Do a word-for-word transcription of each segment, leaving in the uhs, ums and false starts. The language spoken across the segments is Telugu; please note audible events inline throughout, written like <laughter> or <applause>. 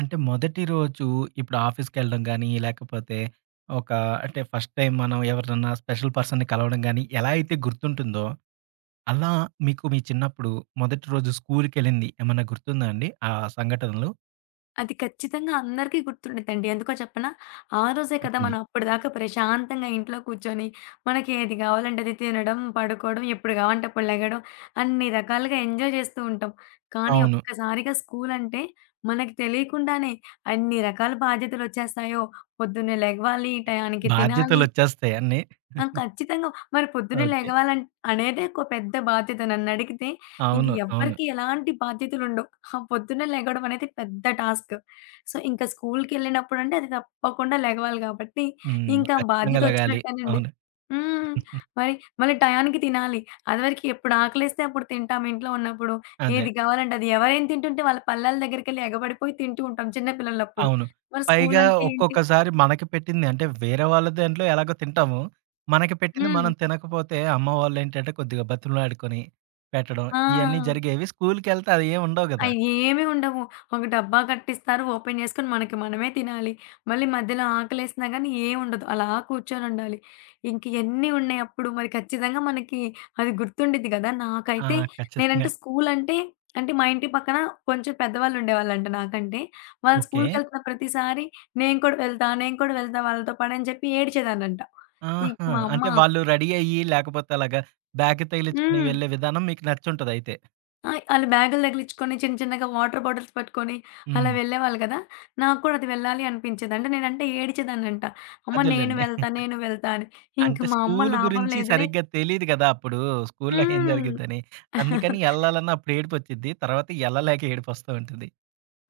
అంటే మొదటి రోజు ఇప్పుడు ఆఫీస్‌కెళ్ళడం గాని, లేకపోతే ఒక అంటే ఫస్ట్ టైం మనం ఎవరినన్నా స్పెషల్ పర్సన్‌ని కలవడం గాని, ఎలా అయితే గుర్తుంటుందో, అలా మీకు మీ చిన్నప్పుడు మొదటి రోజు స్కూల్‌కెళ్ళింది ఏమన్నా గుర్తుందా అండి? ఆ సంఘటనలు అది ఖచ్చితంగా అందరికీ గుర్తుండిద్దండి. ఎందుకో చెప్పనా? ఆ రోజే కదా చెప్పండి. మనం అప్పటిదాకా ప్రశాంతంగా ఇంట్లో కూర్చొని, మనకి ఏది గావాలంటే అది తినడం, పడుకోవడం, ఎప్పుడు గావాలంటే అప్పుడు లెగడం, అన్ని రకాలుగా ఎంజాయ్ చేస్తూ ఉంటాం. కానీ అవును. ఒక్కసారిగా స్కూలంటే మనకి తెలియకుండానే అన్ని రకాల బాధ్యతలొచ్చేస్తాయో. పొద్దున్నే లెగవాలి, టయానికి తినాలి, బాధ్యతలొచ్చేస్తాయి అన్నీ. ఆ! ఖచ్చితంగా. మరి పొద్దున్నే ఓకే. లెగవాలన్ అనేదే ఒక పెద్ద బాధ్యత. నన్నడిగితే ఇంక అవును. అవును. ఎవ్వరికీ ఎలాంటి బాధ్యతలుండవు. ఆ పొద్దున్నే లెగవడం అనేది పెద్ద టాస్క్. సో, ఇంక స్కూలుకెళ్ళినప్పుడంటే అది తప్పకుండా లెగవాలి గాబట్టి, హ్మ్. ఇంకా ఖచ్చితంగా లెగాలి. బాధ్యతొచ్చినట్టేనండి. అవును. హ్మ్. మరి మళ్ళీ టయానికి తినాలి. అదివరకి ఎప్పుడు ఆకలేస్తే అప్పుడు తింటాం ఇంట్లో ఉన్నప్పుడు. అదే. ఏది గావాలంటే అది. ఎవరేం తింటుంటే వాళ్ళ పల్లాల దగ్గరికెళ్ళి ఎగబడిపోయి తింటూ ఉంటాం చిన్న పిల్లలప్పుడు. అవును. మరి పైగా స్కూలంటే ఏంటి? ఒక్కొక్కసారి మనకి పెట్టింది అంటే వేరే వాళ్ళ దాంట్లో ఎలాగో తింటాము. మనకి పెట్టింది హ్మ్. మనం తినకపోతే అమ్మ వాళ్ళేంటంటే కొద్దిగా బతిమలాడుకొని పెట్టడం ఆ! ఇయన్నీ జరిగేవి. స్కూలుకెళ్తే అయేం ఉండవు ఆ! గదా! ఏమి ఉండవు. ఒక డబ్బా కట్టిస్తారు. ఓపెన్ చేసుకొని మనకి మనమే తినాలి. మళ్ళీ మధ్యలో ఆకలేసినా గానీ ఏముండదు. అలా కూర్చొనుండాలి. ఇంక ఎన్ని ఉన్నాయి అప్పుడు మరి ఖచ్చితంగా మనకి అది గుర్తుండిద్ది గదా! ఆ! నాకైతే ఖచ్చితంగా. నేనంటే స్కూల్ అంటే, అంటే మా ఇంటి పక్కన కొంచెం పెద్దవాళ్ళు ఉండేవాళ్ళంట నాకంటే. వాళ్ళు ఓకే. స్కూల్‌కెళ్తున్న ప్రతిసారి నేను కూడా వెళ్తా, నేను కూడా వెళ్తా వాళ్ళతో పాటు అని చెప్పి ఏడిచేదాన్నంట. ఇంక ఆహా! మా అమ్మ అంటే వాళ్ళు రెడీ అయ్యి లేకపోతే అలాగా బ్యాగ్ తగిలించుకొని హ్మ్. వెళ్ళే విధానం మీకు నచ్చుంటదయితే. ఆ! ఆళ్ళు బ్యాగులు తగిలించుకొని చిన్న చిన్నగా వాటర్ బాటిల్స్ పట్టుకొని అలా హ్మ్. వెళ్ళేవాళ్ళు కదా! నాకు కూడా అది వెళ్ళాలి అనిపించేది. అంటే నేనంటే ఏడిచేదాన్నంట. అమ్మ నేను అదేలెండి. వెళ్తా, నేను వెళ్తా అని. ఇంక అంటే మా అమ్మ స్కూలు లాభం గురించి లేదులే సరిగ్గా తెలీదు గదా! అప్పుడు స్కూలులో ఏం హ్మ్. జరిగిద్దని. అందుకని ఎళ్ళాలన్న అప్పుడు ఏడుపొచ్చిద్ది. తర్వాత ఎళ్ళలేక ఏడుపొస్తా ఉంటది.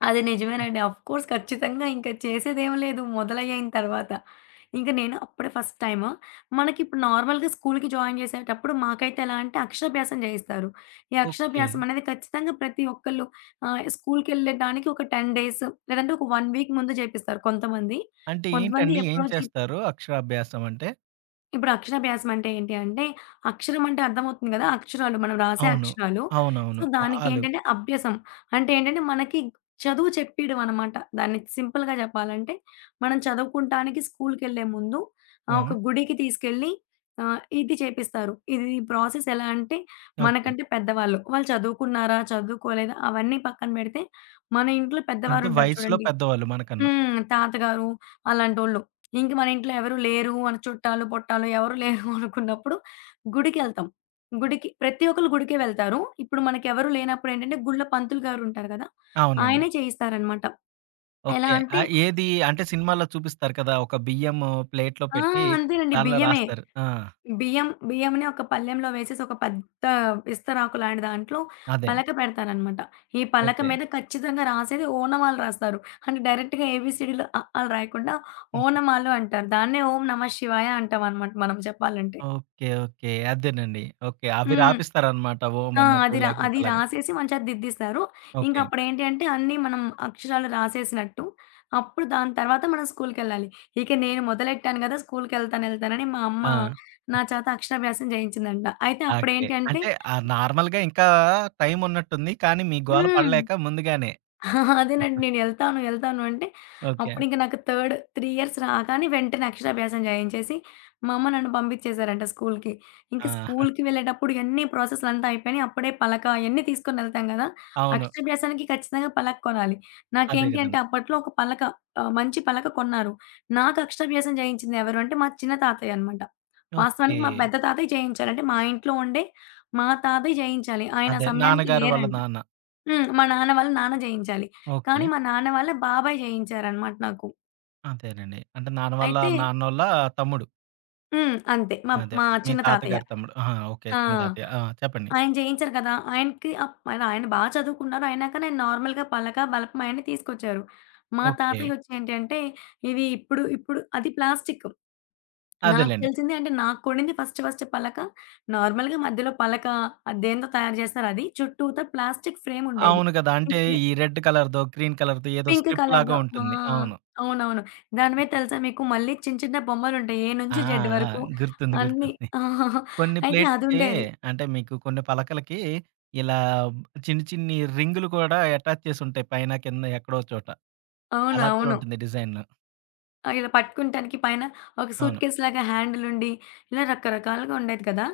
అది నిజమేనండి. ఆఫ్‌కోర్స్ ఖచ్చితంగా ఇంక చేసేదేం లేదు మొదలయ్యిన తర్వాత. ఇంక నేను అప్పుడే ఫస్ట్ టైము మనకిప్పుడు నార్మల్‌గా స్కూల్‌కి జాయిన్ చేసేటప్పుడు మాకైతే ఎలా అంటే అక్షరాభ్యాసం చేయిస్తారు. ఈ ఓకే. అక్షరాభ్యాసం అనేది ఖచ్చితంగా ప్రతి ఒక్కళ్ళు ఆహ్, స్కూల్‌కెళ్ళడానికి ఒక పది డేస్ లేదంటే ఒక 1 వీక్ ముందు చేపిస్తారు కొంతమంది. అంటే కొంతమంది ఏంటండి? ఏం ఎప్పుడో చే చేస్తారు అక్షరాభ్యాసం అంటే? ఇప్పుడు అక్షరాభ్యాసం అంటే ఏంటి అంటే, అక్షరం అంటే అర్థమవుతుంది గదా! అక్షరాలు మనం రాసే అవును. అక్షరాలు. సో, అవునవును. అ ఆలు. దానికేంటంటే అభ్యసం. అంటే ఏంటంటే, మనకి చదువు చెప్పీయడం అనమాట. దాన్ని సింపుల్‌గా చెప్పాలంటే, మనం చదువుకుంటానికి స్కూలుకెళ్ళే ముందు ఆహ్, ఆ! ఒక గుడికి తీసుకెళ్ళి ఆహ్, ఇది చేపిస్తారు. ఇది ఈ ప్రాసెస్ ఎలా అంటే, ఓకే. మనకంటే పెద్దవాళ్ళు. వాళ్ళు చదువుకున్నారా? చదువుకోలేదా? అవన్నీ పక్కన పెడితే, మన ఇంట్లో అంటే పెద్దవారుంటారు వయసులో చూడండి. పెద్దవాళ్ళు మనకన్నా. హ్మ్. తాతగారు అలాంటోళ్ళు. ఇంక మన ఇంట్లో ఎవరు లేరు అని చుట్టాలు, పొట్టాలు ఎవరు లేరు <laughs> అనుకున్నప్పుడు గుడికెళ్తాం. గుడికి ప్రతి ఒక్కళ్ళు గుడికే వెళ్తారు. ఇప్పుడు మనకెవరు లేనప్పుడు ఏంటంటే గుళ్ళో పంతులు గారుంటారు గదా! అవునండి. ఆయనే చేయిస్తారనమాట. ఎలా ఓకే. అంటే ఆహ్, ఏది అంటే సినిమాల్లో చూపిస్తారు కదా! ఒక బియ్యం ప్లేట్‌లో ఆ! పెట్టి అంతేనండి దానిలో బియ్యమే. రాస్తారు. ఆ! బియ్యం బియ్యంని ఒక పళ్ళెంలో వేసేసి ఒక పెద్ద విస్తరాకు లాంటి దాంట్లో అదే. పలక పెడతారనమాట. ఈ పలక ఓకే. మీద ఖచ్చితంగా రాసేది ఓనమాలు రాస్తారు. అంటే డైరెక్ట్‌గా ఏబీసీడీలు అ, ఆలు రాయకుండా హ్మ్. ఓనమాలు అంటారు. దాన్నే ఓం నమ శివాయ అంటామనమాట మనం చెప్పాలంటే. ఓకే. ఓకే. అదేనండి. ఓకే. అవి హ్మ్. రాపిస్తారనమాట. ఓం ఆ! అన్నట్టు అది రా లేకపోతే అది అలాగా. రాసేసి మన చేత దిద్దిస్తారు. ఓకే. ఇంకప్పుడేంటి అంటే అన్నీ మనం అక్షరాలు రాసేసినట్టు, అప్పుడు దాని తర్వాత మనం స్కూలుకెళ్ళాలి. ఇక నేను మొదలెట్టాను గదా! స్కూలుకెళ్తానెళ్తానని మా అమ్మ ఆ! నా చేత అక్షరాభ్యాసం చేయించిందంట. అయితే ఓకే. అప్పుడేంటంటే అంటే ఆహ్, నార్మల్‌గా ఇంకా టైమున్నట్టుంది. కానీ మీ గోల హ్మ్. పడలేక ముందుగానే. ఆహా! అదేనండి. నేను ఎళ్తాను, ఎళ్తాను అంటే ఓకే. అప్పుడింక నాకు థర్డ్ మూడు ఇయర్స్ రాగానే వెంటనే అక్షరాభ్యాసం జేయించేసి, మా అమ్మ నన్ను పంపించేశారంట స్కూల్‌కి. ఇంక ఆ! స్కూల్‌కి వెళ్ళేటప్పుడు ఇయన్నీ ప్రాసెస్‌లంతా అయిపోయినాయి. అప్పుడే పలక అయన్నీ తీసుకొనెళ్తాం గదా! అవును. అక్షరాభ్యాసానికి ఖచ్చితంగా పలక కొనాలి. అదే నాకేంటి గదండీ. అంటే అప్పట్లో ఒక పలక ఆహ్, మంచి పలక కొన్నారు. నాకు అక్షరాభ్యాసం జేయించింది ఎవరు అంటే మా చిన్న తాతయ్య అనమాట. ఓకే. వాస్తవానికి మా పెద్ద తాతయ్య జేయించాలి. అంటే మా ఇంట్లో ఉండే మా తాతయ్య జేయించాలి. ఆయన ఆ అదే సమయానికి నాన్నగారు వాళ్ళ లేరంట. నాన్న. హ్మ్. మా నాన్న వాళ్ళ నాన్న జేయించాలి. ఓకే. కానీ మా నాన్న వాళ్ళ బాబాయ్ జేయించారనమాట నాకు. అదేనండి. అంటే నాన్న వాళ్ళ అయితే నాన్నోళ్ళ తమ్ముడు. హ్మ్. అంతే. మా అదే. మా మీ చిన్న తాతయ్య. తాతగారి తమ్ముడు. ఆహా! ఓకే. ఆ! చిన్న తాతయ్య. ఆ! చెప్పండి. ఆయన జేయించారు కదా! ఆయనకి అప్ ఆయన ఆయన బా చదువుకున్నారు. అయినా కానీ ఆయన నార్మల్‌గా పలక, బలపం అయన్నీ తీసుకొచ్చారు. మా ఓకే. తాతయ్యొచ్చి ఏంటంటే, ఇవి ఇప్పుడు ఇప్పుడు అది ప్లాస్టిక్. నాకు అదేలెండి. తెలిసింది అంటే, నాకు కొనింది ఫస్ట్ ఫస్ట్ పలక. నార్మల్‌గా మధ్యలో పలక, అది దేనితో తయారు జేస్తారో అది. చుట్టూతా ప్లాస్టిక్ ఫ్రేముండేది. అవును గదా! అంటే ఈ రెడ్ కలర్‌దో, గ్రీన్ కలర్‌దో ఏదో పింక్ స్ట్రిప్ లాగా కలర్‌దో. ఆ! ఉంటుంది. అవును. అవునవును. దాని మీద తెలుసా మీకు మళ్ళీ చిన్న చిన్న బొమ్మలుంటాయి. ఏ ఆ! నుంచి జెడ్ ఆ! వరకు గుర్తుంది. అన్నీ. గుర్తుంది. <laughs> కొన్ని అయితే ప్లేట్లకి అదుండేది. అంటే మీకు కొన్ని పలకలకి ఇలా చిన్ని చిన్ని రింగులు కూడా అటాచ్ చేసుంటాయి పైన, కింద ఎక్కడో చోట. అలా కూడా అవునవును. ఉంటుంది డిజైన్‌లో. ఆ! ఇలా పట్టుకుంటానికి పైన ఒక అవును. సూట్‌కేస్‌లాగా హ్యాండిలుండి, ఇలా రకరకాలుగా ఉండేది కదా!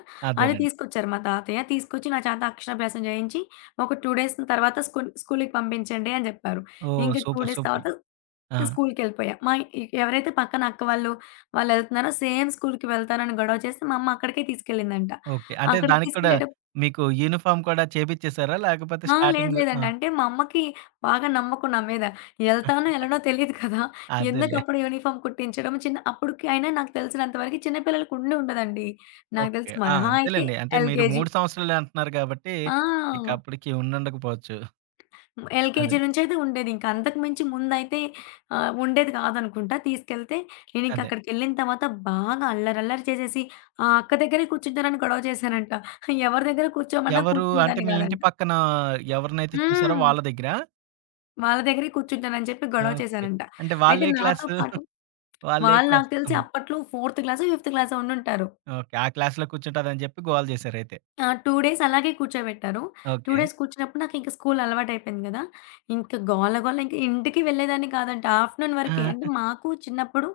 అది అదేనండి. తీసుకొచ్చారు మా తాతయ్య. తీసుకొచ్చి నా చేత అక్షరాభ్యాసం చేయించి, ఒక రెండు డేస్ తర్వాత స్కూల్ స్కూలుకి పంపించండి అని చెప్పారు. ఓహ్! ఇంక రెండు సూపర్. Days super. తర్వాత ఆ! స్కూలుకెళ్ళిపోయా. మా ఎ ఎవరైతే పక్కన అక్క వాళ్ళు, వాళ్ళెళ్తున్నారో సేమ్ స్కూలుకి వెళ్తానని గొడవ చేస్తే, మా అమ్మ అక్కడికే తీసుకెళ్ళిందంట. ఓకే. అంటే అక్కడికి దానికి కూడా తీసుకెళ్ళేటప్పుడు మీకు యూనిఫార్మ్ కూడా చేపిచ్చేసారా? లేకపోతే ఆ! లేదు స్టార్టింగ్ ఆ! లేదండి. అంటే మా అమ్మకి బాగా నమ్మకం నా మీద. ఎళ్తానో, ఎళ్ళనో తెలీదు కదా! అదేలే. ఎందుకప్పుడు యూనిఫార్మ్ కుట్టించడం. చిన్న అప్పటికి అయినా నాకు తెలిసినంత వరకి చిన్న పిల్లలకి ఉండి ఉండదండి. నాకు ఓకే. తెలిసి ఆ! మహా అయితే అంతేలెండి. అంటే మీరు ఎల్‌కేజీ. మూడు సంవత్సరాలే అంటున్నారు గాబట్టి, ఇక ఆ! అప్పటికి ఉండుండకపోవచ్చు. అదే. ఎల్‌కేజీ నుంచయితే ఉండేది. ఇంక అంతకు మించి ముందయితే ఆహ్, ఉండేది కాదనుకుంటా తీసుకెళ్తే. నేనింక అదే. అక్కడికెళ్ళిన తర్వాత బాగా అల్లరల్లరి చేసేసి, ఆ అక్క దగ్గరే కూర్చుంటానని గొడవ చేశానంట. ఎవరి దగ్గర కూర్చోమన్నా ఎవరు అంటే కూర్చునేదాన్ని మీ ఇంటి కాదంట. పక్కన ఎవరినైతే చూసారో హ్మ్. వాళ్ళ దగ్గరా? వాళ్ళ దగ్గరే కూర్చుంటానని చెప్పి గొడవ ఓకే. చేశానంట. అంటే అయితే వాళ్ళే నాతో క్లాసు? పాటు వాళ్ళే వాళ్ళు క్లాస్? నాకు తెలిసి హ్మ్. అప్పట్లో ఫోర్త్ క్లాసో, ఫిఫ్త్ క్లాసో ఉండుంటారు. ఓకే. ఆ క్లాస్‌లో కూర్చుంటాదని చెప్పి గోల జేసారయితే. ఆ! రెండు డేస్ అలాగే కూర్చోబెట్టారు. రెండు ఓకే. డేస్ కూర్చున్నప్పుడు నాకింక స్కూల్ అలవాటయిపోయింది గదా! ఇంక గోల గోల ఇంక ఇంటికి వెళ్ళేదాన్ని కాదంట. ఆఫ్టర్‌నూన్ వరకే. అంటే ఆ! మాకు చిన్నప్పుడు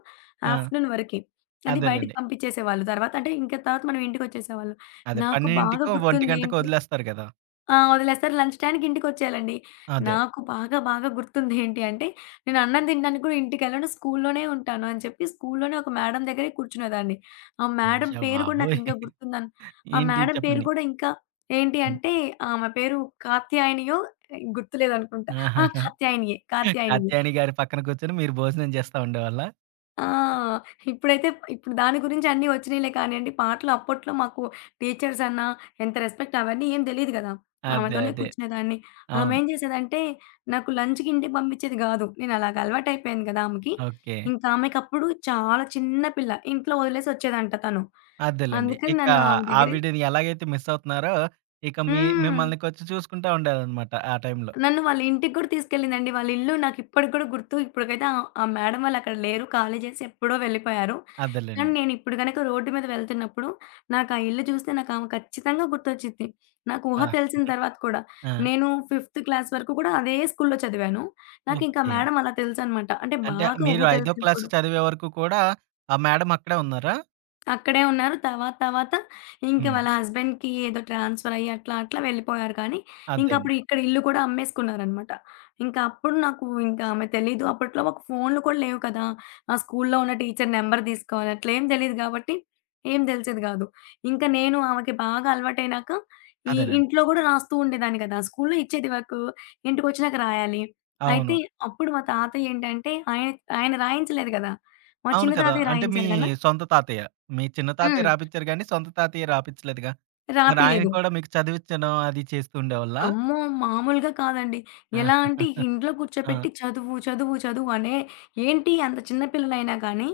ఆ! ఆఫ్టర్‌నూన్ వరకే. అది బయటికి అదేలెండి. పంపించేసేవాళ్ళు. తర్వాత అంటే ఇంక తర్వాత మనం ఇంటికొచ్చేసేవాళ్ళం. అదే నాకు బాగా పన్నెండుకో, ఒక్క గంటకో గుర్తుందేంటి వదిలేస్తారు గదా! ఆ! వదిలేస్తారు. లంచ్ టయానికి ఇంటికొచ్చేయాలండి. అదే. నాకు బాగా బాగా గుర్తుంది ఏంటి అంటే, నేను అన్నం తినడానికి కూడా ఇంటికెళ్ళను. స్కూల్లోనే ఉంటాను అని చెప్పి స్కూల్లోనే ఒక మేడం దగ్గరే కూర్చునేదాన్ని. ఆ మేడం అయ్య పేరు కూడా బాబోయ్! నాకింకా గుర్తుందన్ ఆ ఏంటి మేడం పేరు చెప్పండి. కూడా ఇంకా ఏంటి హ్మ్. అంటే ఆమె పేరు కాత్యాయనియో గుర్తులేదనుకుంటా. ఆ! ఆహాహా! కాత్యాయనియే. కాత్యాయనియే. కాత్యాయని గారి పక్కన కూర్చొని మీరు భోజనం చేస్తా ఉండేవాళ్ళా? ఆ! ఇప్పుడైతే ఇప్పుడు దాని గురించి అన్నీ వచ్చినియిలే కానియండి. పాటలు అప్పట్లో మాకు టీచర్స్ అన్న ఎంత రెస్పెక్ట్ అవన్నీ ఏం తెలీదు గదా! అదే. ఆమెతోనే అదే. కూర్చునేదాన్ని. అవును. ఆమేం జేసేదంటే నాకు లంచ్‌కి ఇంటికి పంపించేది గాదు. నేను అలాగ అలవాటయిపోయాను గదా! ఆమెకి. ఓకే. ఇంకా ఆమెకప్పుడు చాలా చిన్న పిల్ల. ఇంట్లో వదిలేసి ఒచ్చేదంట తను. అదేలెండి. అందుకని ఇక నన్ను ఆమె దగ్గరే ఆవిడని ఎలాగైతే మిస్ అవుతున్నారో, ఇక మీ హ్మ్. మిమ్మల్ని కొంచెం చూసుకుంటా ఉండేదనమాట ఆ టైంలో. నన్ను వాళ్ళ ఇంటికి కూడా తీసుకెళ్ళిందండి. వాళ్ళ ఇల్లు నాకిప్పటికి కూడా గుర్తు. ఇప్పటికైతే ఆ ఆ మేడం వాళ్ళక్కడ లేరు. ఖాళీ చేసి ఎప్పుడో వెళ్ళిపోయారు. కానీ అదేలెండి. నేనిప్పుడు గనక రోడ్డు మీద వెళ్తున్నప్పుడు నాకా ఇల్లు చూస్తే నాకామె ఖచ్చితంగా గుర్తొచ్చిద్ది. నాకు ఊహ ఆ! తెలిసిన తర్వాత కూడా. ఆ! నేను ఫిఫ్త్ క్లాస్ వరకు కూడా అదే స్కూల్‌లో చదివాను. నాకింకా ఓకే. మేడం అలా తెలుసనమాట. అంటే అంటే బాగా ఊహ మీరు ఐదో క్లాస్ తెలిసినప్పుడు. చదివే వరకు కూడా ఆ మేడం అక్కడే ఉన్నారా? అక్కడే ఉన్నారు. తర్వాత తర్వాత ఇంక హ్మ్. వాళ్ళ హస్బెండ్‌కి ఏదో ట్రాన్స్‌ఫర్ అయ్యి అట్లా అట్లా వెళ్ళిపోయారు కానీ, అదే ఇంకప్పుడు అండి. ఇక్కడ ఇల్లు కూడా అమ్మేసుకున్నారనమాట. ఇంకా అప్పుడు నాకు ఇంకా ఆమె తెలీదు. అప్పట్లో మాకు ఫోన్‌లు కూడా లేవు కదా! ఆ స్కూల్లో ఉన్న టీచర్ నెంబర్ తీసుకోవాలి. అట్లేం తెలీదు కాబట్టి ఏం తెలిసేది గాదు. ఇంకా నేను ఆమెకి బాగా అలవాటయినాక ఈ అదేనండి. ఇంట్లో గూడా రాస్తూ ఉండేదాన్ని కదా! స్కూల్లో ఇచ్చేది వర్కు. ఇంటికొచ్చినాక రాయాలి. అవును. అయితే అప్పుడు మా తాతయ్యేంటంటే ఆయన ఆయన రాయించలేదు గదా! మా అవును చిన్న కదా! తాతయ్య అంటే మీ రాయించారు గదా! సొంత తాతయ్య. మీ చిన్న తాతయ్య హ్మ్. రాపిచ్చారు గానీ, సొంత తాతయ్య రాపిచ్చలేదుగా. మరి ఆయన రాపిలేదు. కూడా మీకు చదివిచ్చడం అది చేస్తూ ఉండేవాళ్ళా? అమ్మో! మామూలుగా కాదండి. ఎలా ఆ! అంటే ఇంట్లో ఆ! కూర్చోపెట్టి చదువు, చదువు, చదువు అనే ఏంటి అంత చిన్న పిల్లలైనా కానీ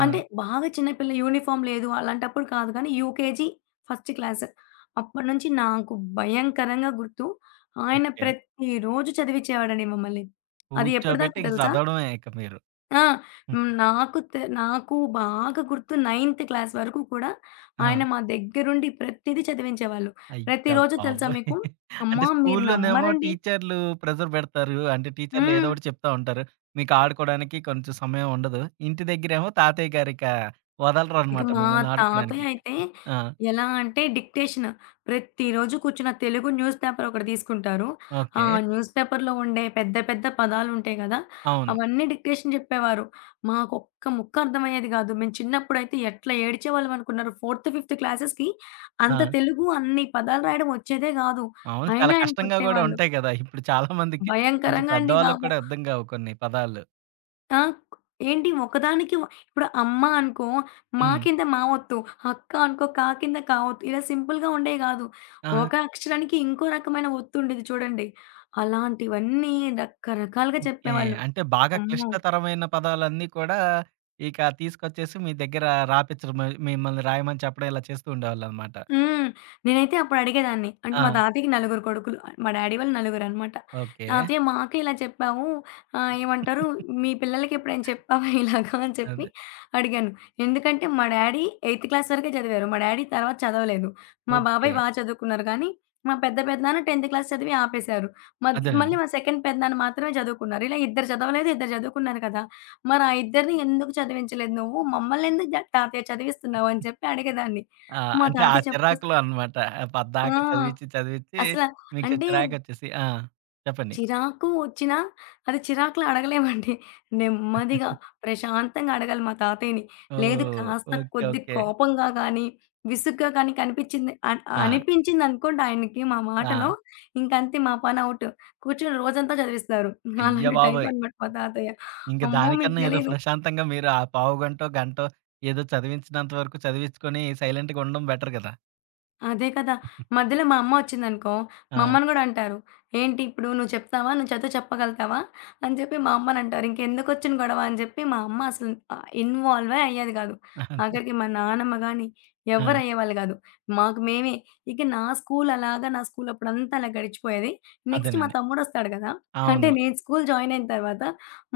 ఆ! అంటే బాగా చిన్న పిల్ల యూనిఫార్మ్ లేదు అలాంటప్పుడు కాదు కానీ యూకేజీ ఫస్ట్ క్లాస్. అప్పటినుంచి నాకు భయంకరంగా గుర్తు. ఆయన ఓకే. ప్రతిరోజు చదివిచ్చేవాడండి మమ్మల్ని. అది కూర్చోబెట్టి ఎప్పటిదాకా ఇక తెలుసా? చదవడమే ఇక మీరు. ఆ! హ్మ్. నాకు తె నాకు బాగా గుర్తు నైన్త్ క్లాస్ వరకు కూడా ఆ! ఆయన మా దగ్గరుండి ప్రతీదీ చదివించేవాళ్ళు. అయ్య ప్రతిరోజు తెలుసా బాబోయ్! మీకు, అంటే అమ్మా! మీరు స్కూల్లోనేమో నమ్మరండి. టీచర్లు ప్రెషర్ పెడతారు. అంటే టీచర్లు ఏదో హ్మ్. ఒకటి చెప్తా ఉంటారు. మీకు ఆడుకోవడానికి కొంచెం సమయం ఉండదు. ఇంటి దగ్గరేమో తాతయ్య గారిక ఇక వదలరనమాట మా మిమ్మల్ని తాతయ్య ఆడుకోవడానికి. అయితే ఆ! ఎలా అంటే డిక్టేషన్. ప్రతిరోజు కూర్చున్న తెలుగు న్యూస్ పేపర్ ఒకటి తీసుకుంటారు. ఆ ఓకే. న్యూస్ పేపర్‌లో ఉండే పెద్ద పెద్ద పదాలుంటాయి గదా! అవును. అవన్నీ డిక్టేషన్ జెప్పేవారు. మాకొక్క ముక్క అర్థమయ్యేది గాదు. మేము చిన్నప్పుడైతే ఎట్లా ఏడిచేవాళ్ళం అనుకున్నారు. ఫోర్త్, ఫిఫ్త్ క్లాసెస్‌కి ఆ! అంత తెలుగు అన్ని పదాలు రాయడం వచ్చేదే గాదు. అవును. చాలా అయినా ఆయన కష్టంగా గూడా కొట్టేవాళ్ళు. ఉంటాయి గదా! ఇప్పుడు చాలా మందికి కొంచెం భయంకరంగా అండి పెద్దవాళ్ళకి బాబు. కూడా అర్థం కావు కొన్ని పదాలు. ఆ! ఏంటి ఒకదానికి వ ఇప్పుడు అమ్మ అనుకో, మా హ్మ్. కింద మా ఒత్తు, అక్క అనుకో కా కింద కా ఒత్తు. ఇలా సింపుల్‌గా ఉండేవి గాదు. ఆహా! ఒక అక్షరానికి ఇంకో రకమైన ఒత్తు ఉండేది చూడండి. అలాంటివన్నీ రకరకాలుగా ఓకే. చెప్పేవాళ్ళు. అంటే బాగా అమ్మో! క్లిష్టతరమైన పదాలన్నీ కూడా ఇక తీసుకొచ్చేసి మీ దగ్గర రాపిచ్చడం మి మిమ్మల్ని రాయమని చెప్పడం ఇలా చేస్తూ ఉండేవాళ్ళనమాట. హ్మ్. నేనైతే అప్పుడు అడిగేదాన్ని. అంటే ఆ! మా తాతయ్యకి నలుగురు కొడుకులు. మా డ్యాడీ వాళ్ళు నలుగురనమాట. ఓకే. "తాతయ్య మాకు ఇలా చెప్పావు. ఆహ్, ఏమంటారు మీ పిల్లలకి ఎప్పుడైనా చెప్పావా ఇలాగా?" అని చెప్పి అదే. అడిగాను. ఎందుకంటే మా డ్యాడీ ఎయిత్ క్లాస్ వరకే చదివారు. మా డ్యాడీ తర్వాత చదవలేదు. మా ఓకే. బాబాయ్ బా చదువుకున్నారు కానీ, మా పెద్ద పెదనాన్న 10థ్ క్లాస్ చదివి ఆపేశారు. మద్ మళ్ళీ అదేనండి. మా సెకండ్ పెదనాన్న మాత్రమే చదువుకున్నారు. ఇలా ఇద్దరు చదవలేదు, ఇద్దరు చదువుకున్నారు కదా! మరి ఆ ఇద్దరిని ఎందుకు చదివించలేదు నువ్వు? మమ్మల్ని ఎందుకు జ తాతయ్య చదివిస్తున్నావు అని చెప్పి అడిగేదాన్ని. ఆ! మా అంటే ఆ తాతయ్య చెప్పొస్ చిరాకులో అనమాట. పద్దాక ఆ! చదివిచ్చి, చదివిచ్చి అసల మీకు అంటే చిరాకొచ్చేసి. ఆ! చెప్పండి. చిరాకు వచ్చినా, అది చిరాకులో అడగలేమండి. నెమ్మదిగా, ప్రశాంతంగా అడగాలి మా తాతయ్యని. లేదు ఓహ్! కాస్త ఓకే. కొద్ది ఓకే. కోపంగా గానీ, విసుగ్గా గానీ కనిపించింది అన్ ఆ! అనిపించిందనుకోండి ఆయనకి మా ఆ! మాటలో, ఇంకంతే మా పని ఔట్. కూర్చొని రోజంతా చదివిస్తారు. అయ్య అలాంటి బాబోయ్! టైపనమాట మా తాతయ్య. ఇంక అమ్మో! మీకు దానికన్నా ఏదో తెలీదు. ప్రశాంతంగా మీరు ఆ పావు గంటో, గంటో ఏదో చదివించినంత వరకు చదివించుకొని సైలెంట్‌గా ఉండడం బెటర్ గదా! అదే కదా! మధ్యలో మా అమ్మ ఒచ్చిందనుకో, మా ఆ! అమ్మని గూడా అంటారు. "ఏంటి ఇప్పుడు నువ్వు చెప్తావా? నువ్వు చదువు చెప్పగలుగుతావా?" అని చెప్పి మా అమ్మనంటారు. ఇంకెందుకొచ్చిన గొడవ అని జెప్పి మా అమ్మ అసలు ఆహ్, ఇన్వాల్వే అయ్యేది గాదు. అదే. ఆఖరికి మా నానమ్మ గాని ఎవ్వరు ఆ! అయ్యేవాళ్ళు గాదు. మాకు మేమే. ఇక నా స్కూల్ అలాగా నా స్కూల్ అప్పుడంతా అలా గడిచిపోయేది. నెక్స్ట్ మా అదేనండి. తమ్ముడొస్తాడు గదా! అంటే అవును. నేను స్కూల్ జాయిన్ అయిన తర్వాత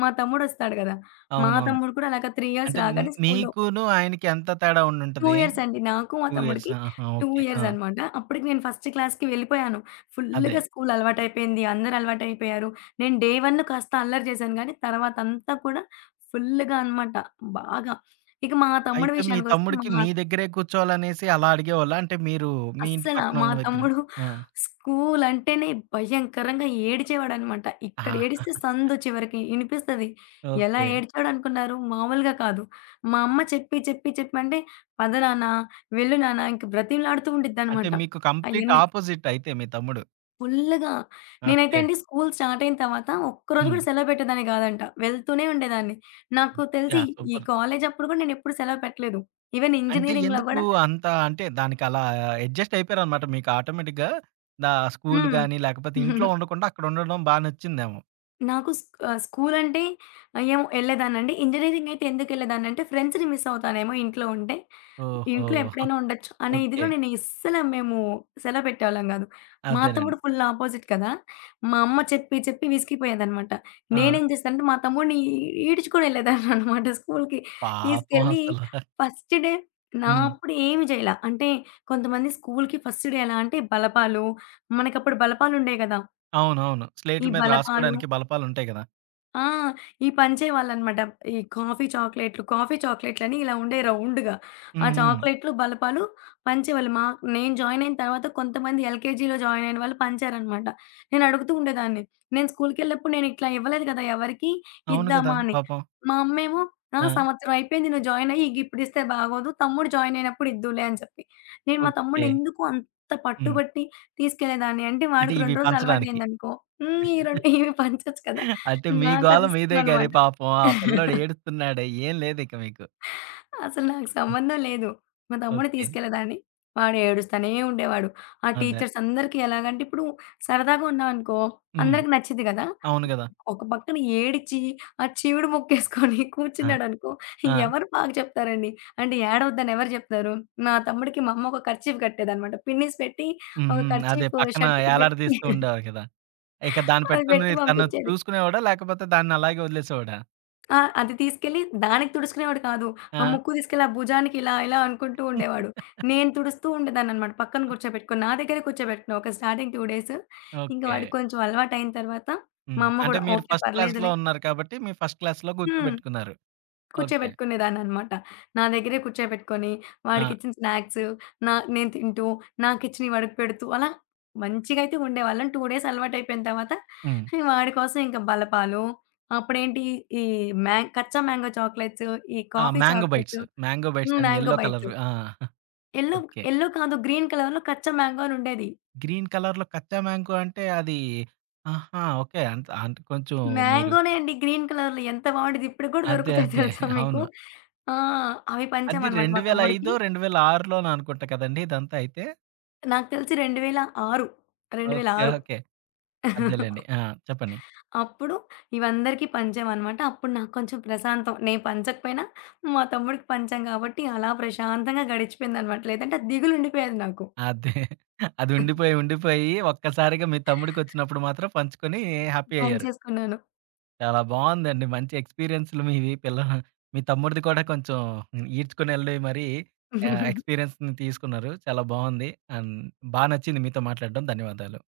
మా తమ్ముడొస్తాడు గదా! మా అవునవును. తమ్ముడు కూడా అలాగా మూడు ఇయర్స్ అంటే న్ రాగానే స్కూల్‌లో మీకును ఆయనకి ఎంత తేడా రెండు ఉండుంటది? ఇయర్స్ అండి. నాకు మా రెండు ఇయర్స్. తమ్ముడికి ఆహా! రెండు ఓకే. ఆ! ఇయర్స్ అన్నమాట. అప్పటికి నేను ఫస్ట్ క్లాస్‌కి వెళ్ళిపోయాను. అదే. ఫుల్‌గా స్కూల్ అలవాటయిపోయింది. అందరూ అలవాటయిపోయారు. నేను డే వన్ కాస్త అల్లరి చేశాను గానీ, తర్వాతంతా కూడా ఫుల్‌గా అన్నమాట బాగా. ఇక మా తమ్ముడి అయితే మీ విషయానికొస్తే మా తమ్ముడికి మీ దగ్గరే కూర్చోవాలనేసి అలా అడిగేవాళ్ళా? అంటే మీరు మీ ఇంటి అస్సల మా పక్కనోళ్ళ దగ్గర? తమ్ముడు ఆ! స్కూల్ అంటేనే భయంకరంగా ఏడిచేవాడనమాట. ఇక్కడ ఏడిస్తే ఆహా! సందు చివరికి ఇనిపిస్తది. ఎలా ఓకే. ఏడ్చాడనుకున్నారు? మామూలుగా కాదు. మా అమ్మ చెప్పి, చెప్పి, చెప్పి అంటే "పద నాన్న, వెళ్ళు నాన్న" ఇంక బ్రతిమలాడుతూ అంటే ఉండిద్దనమాట. మీకు కంప్లీట్ అయన్నీ. ఆపోజిట్ అయితే మీ తమ్ముడు. ఫుల్లుగా నేనైతే ఓకే. అండి స్కూల్ స్టార్ట్ అయిన తర్వాత ఒక్కరోజు హ్మ్. కూడా సెలవు పెట్టేదాన్ని కాదంట. వెళ్తూనే ఉండేదాన్ని. నాకు తెలిసి యాహ్! ఈ సూపర్. కాలేజప్పుడు కూడా నేనెప్పుడు సెలవు పెట్టలేదు. ఈవెన్ అంటే ఇంజినీరింగ్‌లో ఎందుకు గూడా అంత అంటే దానికలా అడ్జస్ట్ అయిపోయారనమాట మీకు ఆటోమేటిక్‌గా. దా స్కూలు హ్మ్. గాని, లేకపోతే ఇంట్లో <laughs> ఉండకుండా అక్కడ ఉండడం బా నచ్చిందేమో. నాకు స్ ఆహ్, స్కూలంటే ఏమో ఎళ్ళేదాన్నండి. ఇంజినీరింగ్ అయితే ఎందుకెళ్ళేదాన్నంటే ఫ్రెండ్స్‌ని మిస్ అవుతానేమో ఇంట్లో ఉంటే. ఇంట్లో ఓహో! ఎప్పుడైనా ఉండొచ్చు అనే ఓకే. ఇదిలో నేను అస్సలు మేము సెలవు పెట్టేవాళ్ళం గాదు. మా అదేనండి. తమ్ముడు ఫుల్ అపోజిట్ కదా! మా అమ్మ చెప్పి చెప్పి విసిగిపోయేదనమాట. ఆ! నేనేం చేశానంటే మా తమ్ముడిని ఈ ఈడ్చుకొని ఎళ్ళేదాన్ననమాట స్కూలుకి. పాపం తీసుకెళ్ళి అసల. ఫస్ట్ డే నా హ్మ్. అప్పుడు ఏమి జేయలా. అంటే కొంతమంది స్కూలుకి ఫస్ట్ డే ఎలా అంటే బలపాలు, మనకప్పుడు బలపాలుండేయి గదా! అవునవును. ఈ స్లేట్‌ల మీద బలపాలు రాసుకోవడానికి బలపాలుంటాయి గదా! ఆ! ఈ పని చేవాళ్ళనమాట. ఈ కాఫీ చాక్లేట్లు, కాఫీ చాక్లేట్లని ఇలా ఉండే రౌండ్‌గా. ఆ హ్మ్. హ్మ్. చాక్లేట్లు, బలపాలు పంచేవాళ్ళు. మా నేను జాయిన్ అయిన తర్వాత కొంతమంది ఎల్‌కేజీలో జాయిన్ అయిన వాళ్ళు పంచారనమాట. నేను అడుగుతూ ఉండేదాన్ని. నేను స్కూలుకెళ్ళినప్పుడు నేను ఇట్లా ఇవ్వలేదు కదా! ఎవరికీ అవును గదా! ఇద్దామా అని. పాపం. మా అమ్మేమో "ఆ! ఆ! సంవత్సరం అయిపోయింది నువ్వు జాయిన్ అయ్యి, ఇగిప్పుడిస్తే బాగోదు. తమ్ముడు జాయిన్ అయినప్పుడు ఇద్దువులే" అని చెప్పి. నేను మా ఓకే. తమ్ముడిని ఎందుకు అంత హ్మ్. పట్టుబట్టి తీసుకెళ్ళేదాన్ని అంటే అంటే వాడికి ఇవి రెండు రోజులు పంచడానికి. అలవాటయిందనుకో హ్మ్. ఈ రెండు ఇవి పంచొచ్చు కదా! అయితే మీ గోల నాకది మీదే గాని ఇష్టమనమాట. పాపం ఆ పిల్లోడు ఏడుస్తున్నాడు. ఏం లేదిక మీకు. అసలు నాకు హ్మ్. సంబంధం లేదు. మా తమ్ముడిని ఓకే. తీసుకెళ్ళేదాన్ని. వాడు ఏడుస్తానే ఉండేవాడు. ఆ అదే. టీచర్స్ అందరికీ ఎలాగంటే ఇప్పుడు సరదాగా ఉన్నామనుకో హ్మ్. అందరికి నచ్చిద్ది గదా! అవును గదా! ఒక పక్కన ఏడిచి, ఆ చీవుడు ముక్కేసుకొని <laughs> ఆ! కూర్చున్నాడనుకో ఆ! ఎవరు బాగా చెప్తారండి? అంటే ఏడవద్దని ఎవరు జెప్తారు? నా తమ్ముడికి మా అమ్మ ఒక కర్చీఫ్ కట్టేదనమాట. పిన్నీస్ పెట్టి హ్మ్. ఒక హ్మ్. అదే కర్చీఫ్ పక్కన షర్ట్‌కి పెట్టి ఏలాడదీస్తూ ఉండేవారు కదా! ఇక దాన్ని అది పెట్టుకొని పెట్టి తను పంపించేది. చూసుకునేవాడా? లేకపోతే దాన్ని అలాగే వదిలేసేవాడా? ఆ! అది తీసుకెళ్ళి దానికి తుడుచుకునేవాడు కాదు. ఆ ఆ! ముక్కు తీసుకెళ్ళి ఆ భుజానికి ఇలా ఇలా అనుకుంటూ ఉండేవాడు. నేను తుడుస్తూ ఉండేదాన్ననమాట. పక్కన కూర్చోబెట్టుకొని. నా దగ్గరే కూర్చోబెట్టుకున్నా ఒక స్టార్టింగ్ రెండు డేస్. ఇంక ఓకే. వాడికి కొంచెం అలవాటయిన తర్వాత హ్మ్. మా అమ్మ అంటే గూడా మీరు ఓకే. ఫస్ట్ క్లాస్‌లో పర్లేదులే ఉన్నారు కాబట్టి, మీ ఫస్ట్ క్లాస్‌లో హ్మ్. కూర్చోబెట్టుకున్నారు. ఓకే. కూర్చోబెట్టుకునేదాన్ననమాట. నా దగ్గరే కూర్చోబెట్టుకొని, ఆ! వాడికిచ్చిన స్నాక్స్ నా నేను తింటూ, నాకిచ్చినయి వాడికి పెడుతూ, అలా మంచిగా అయితే ఉండేవాళ్ళం. రెండు డేస్ అలవాటయిపోయిన తర్వాత హ్మ్. వాడి కోసం ఇంక బలపాలు, అప్పుడేంటి ఈ మ్యాం కచ్చా మ్యాంగో చాక్లెట్స్, ఈ ఆ! Coffee mango bites. Chocolates, mango bites హ్మ్. అని మ్యాంగో యెల్లో బైట్స్. కలర్‌వి. ఆ! Yellow okay. యెల్లో కాదు గ్రీన్ కలర్‌లో కచ్చా మ్యాంగో అనుండేది. గ్రీన్ కలర్‌లో కచ్చా మ్యాంగో అంటే అది ఆహా! ఓకే. అంత అంటే కొంచెం మీరు మ్యాంగోనే అండి గ్రీన్ కలర్‌లో ఎంత బావుండేది. ఇప్పటికి గూడా అదే. దొరుకుతాయి అదే. తెలుసా మీకు? అవును. ఆ! అవి అది పంచామనమాట మా రెండు వేల ఐదు, తమ్ముడికి. రెండు వేల ఆరులోనో అనుకుంటా కదండీ! ఇదంతా అయితే. నాకు తెలిసి 2006 ఓకే. 2006 ఓకే. అదేలెండి. ఆ! చెప్పండి. అప్పుడు ఇవందరికీ పంచామనమాట. అప్పుడు నాకు కొంచెం ప్రశాంతం. నేను పంచకపోయినా మా తమ్ముడికి పంచాం కాబట్టి అలా ప్రశాంతంగా గడిచిపోయిందనమాట. లేదంటే ఆ దిగులుండిపోయేది నాకు. అదే. అది ఉండిపోయి, ఉండిపోయి ఒక్కసారిగా మీ తమ్ముడికొచ్చినప్పుడు మాత్రం పంచుకొని హ్యాపీ అయ్యారు. పంచేసుకున్నాను. చాలా బావుందండి. మంచి ఎక్స్‌పీరియన్స్‌లు మీవి. పిల్ల మీ తమ్ముడిది కూడా కొంచెం ఈడ్చుకొనెళ్ళి మరి ఆహ్, ఎక్స్‌పీరియన్స్‌ని తీసుకున్నారు. చాలా బావుంది. అండ్ బా నచ్చింది మీతో మాట్లాడడం. ధన్యవాదాలు.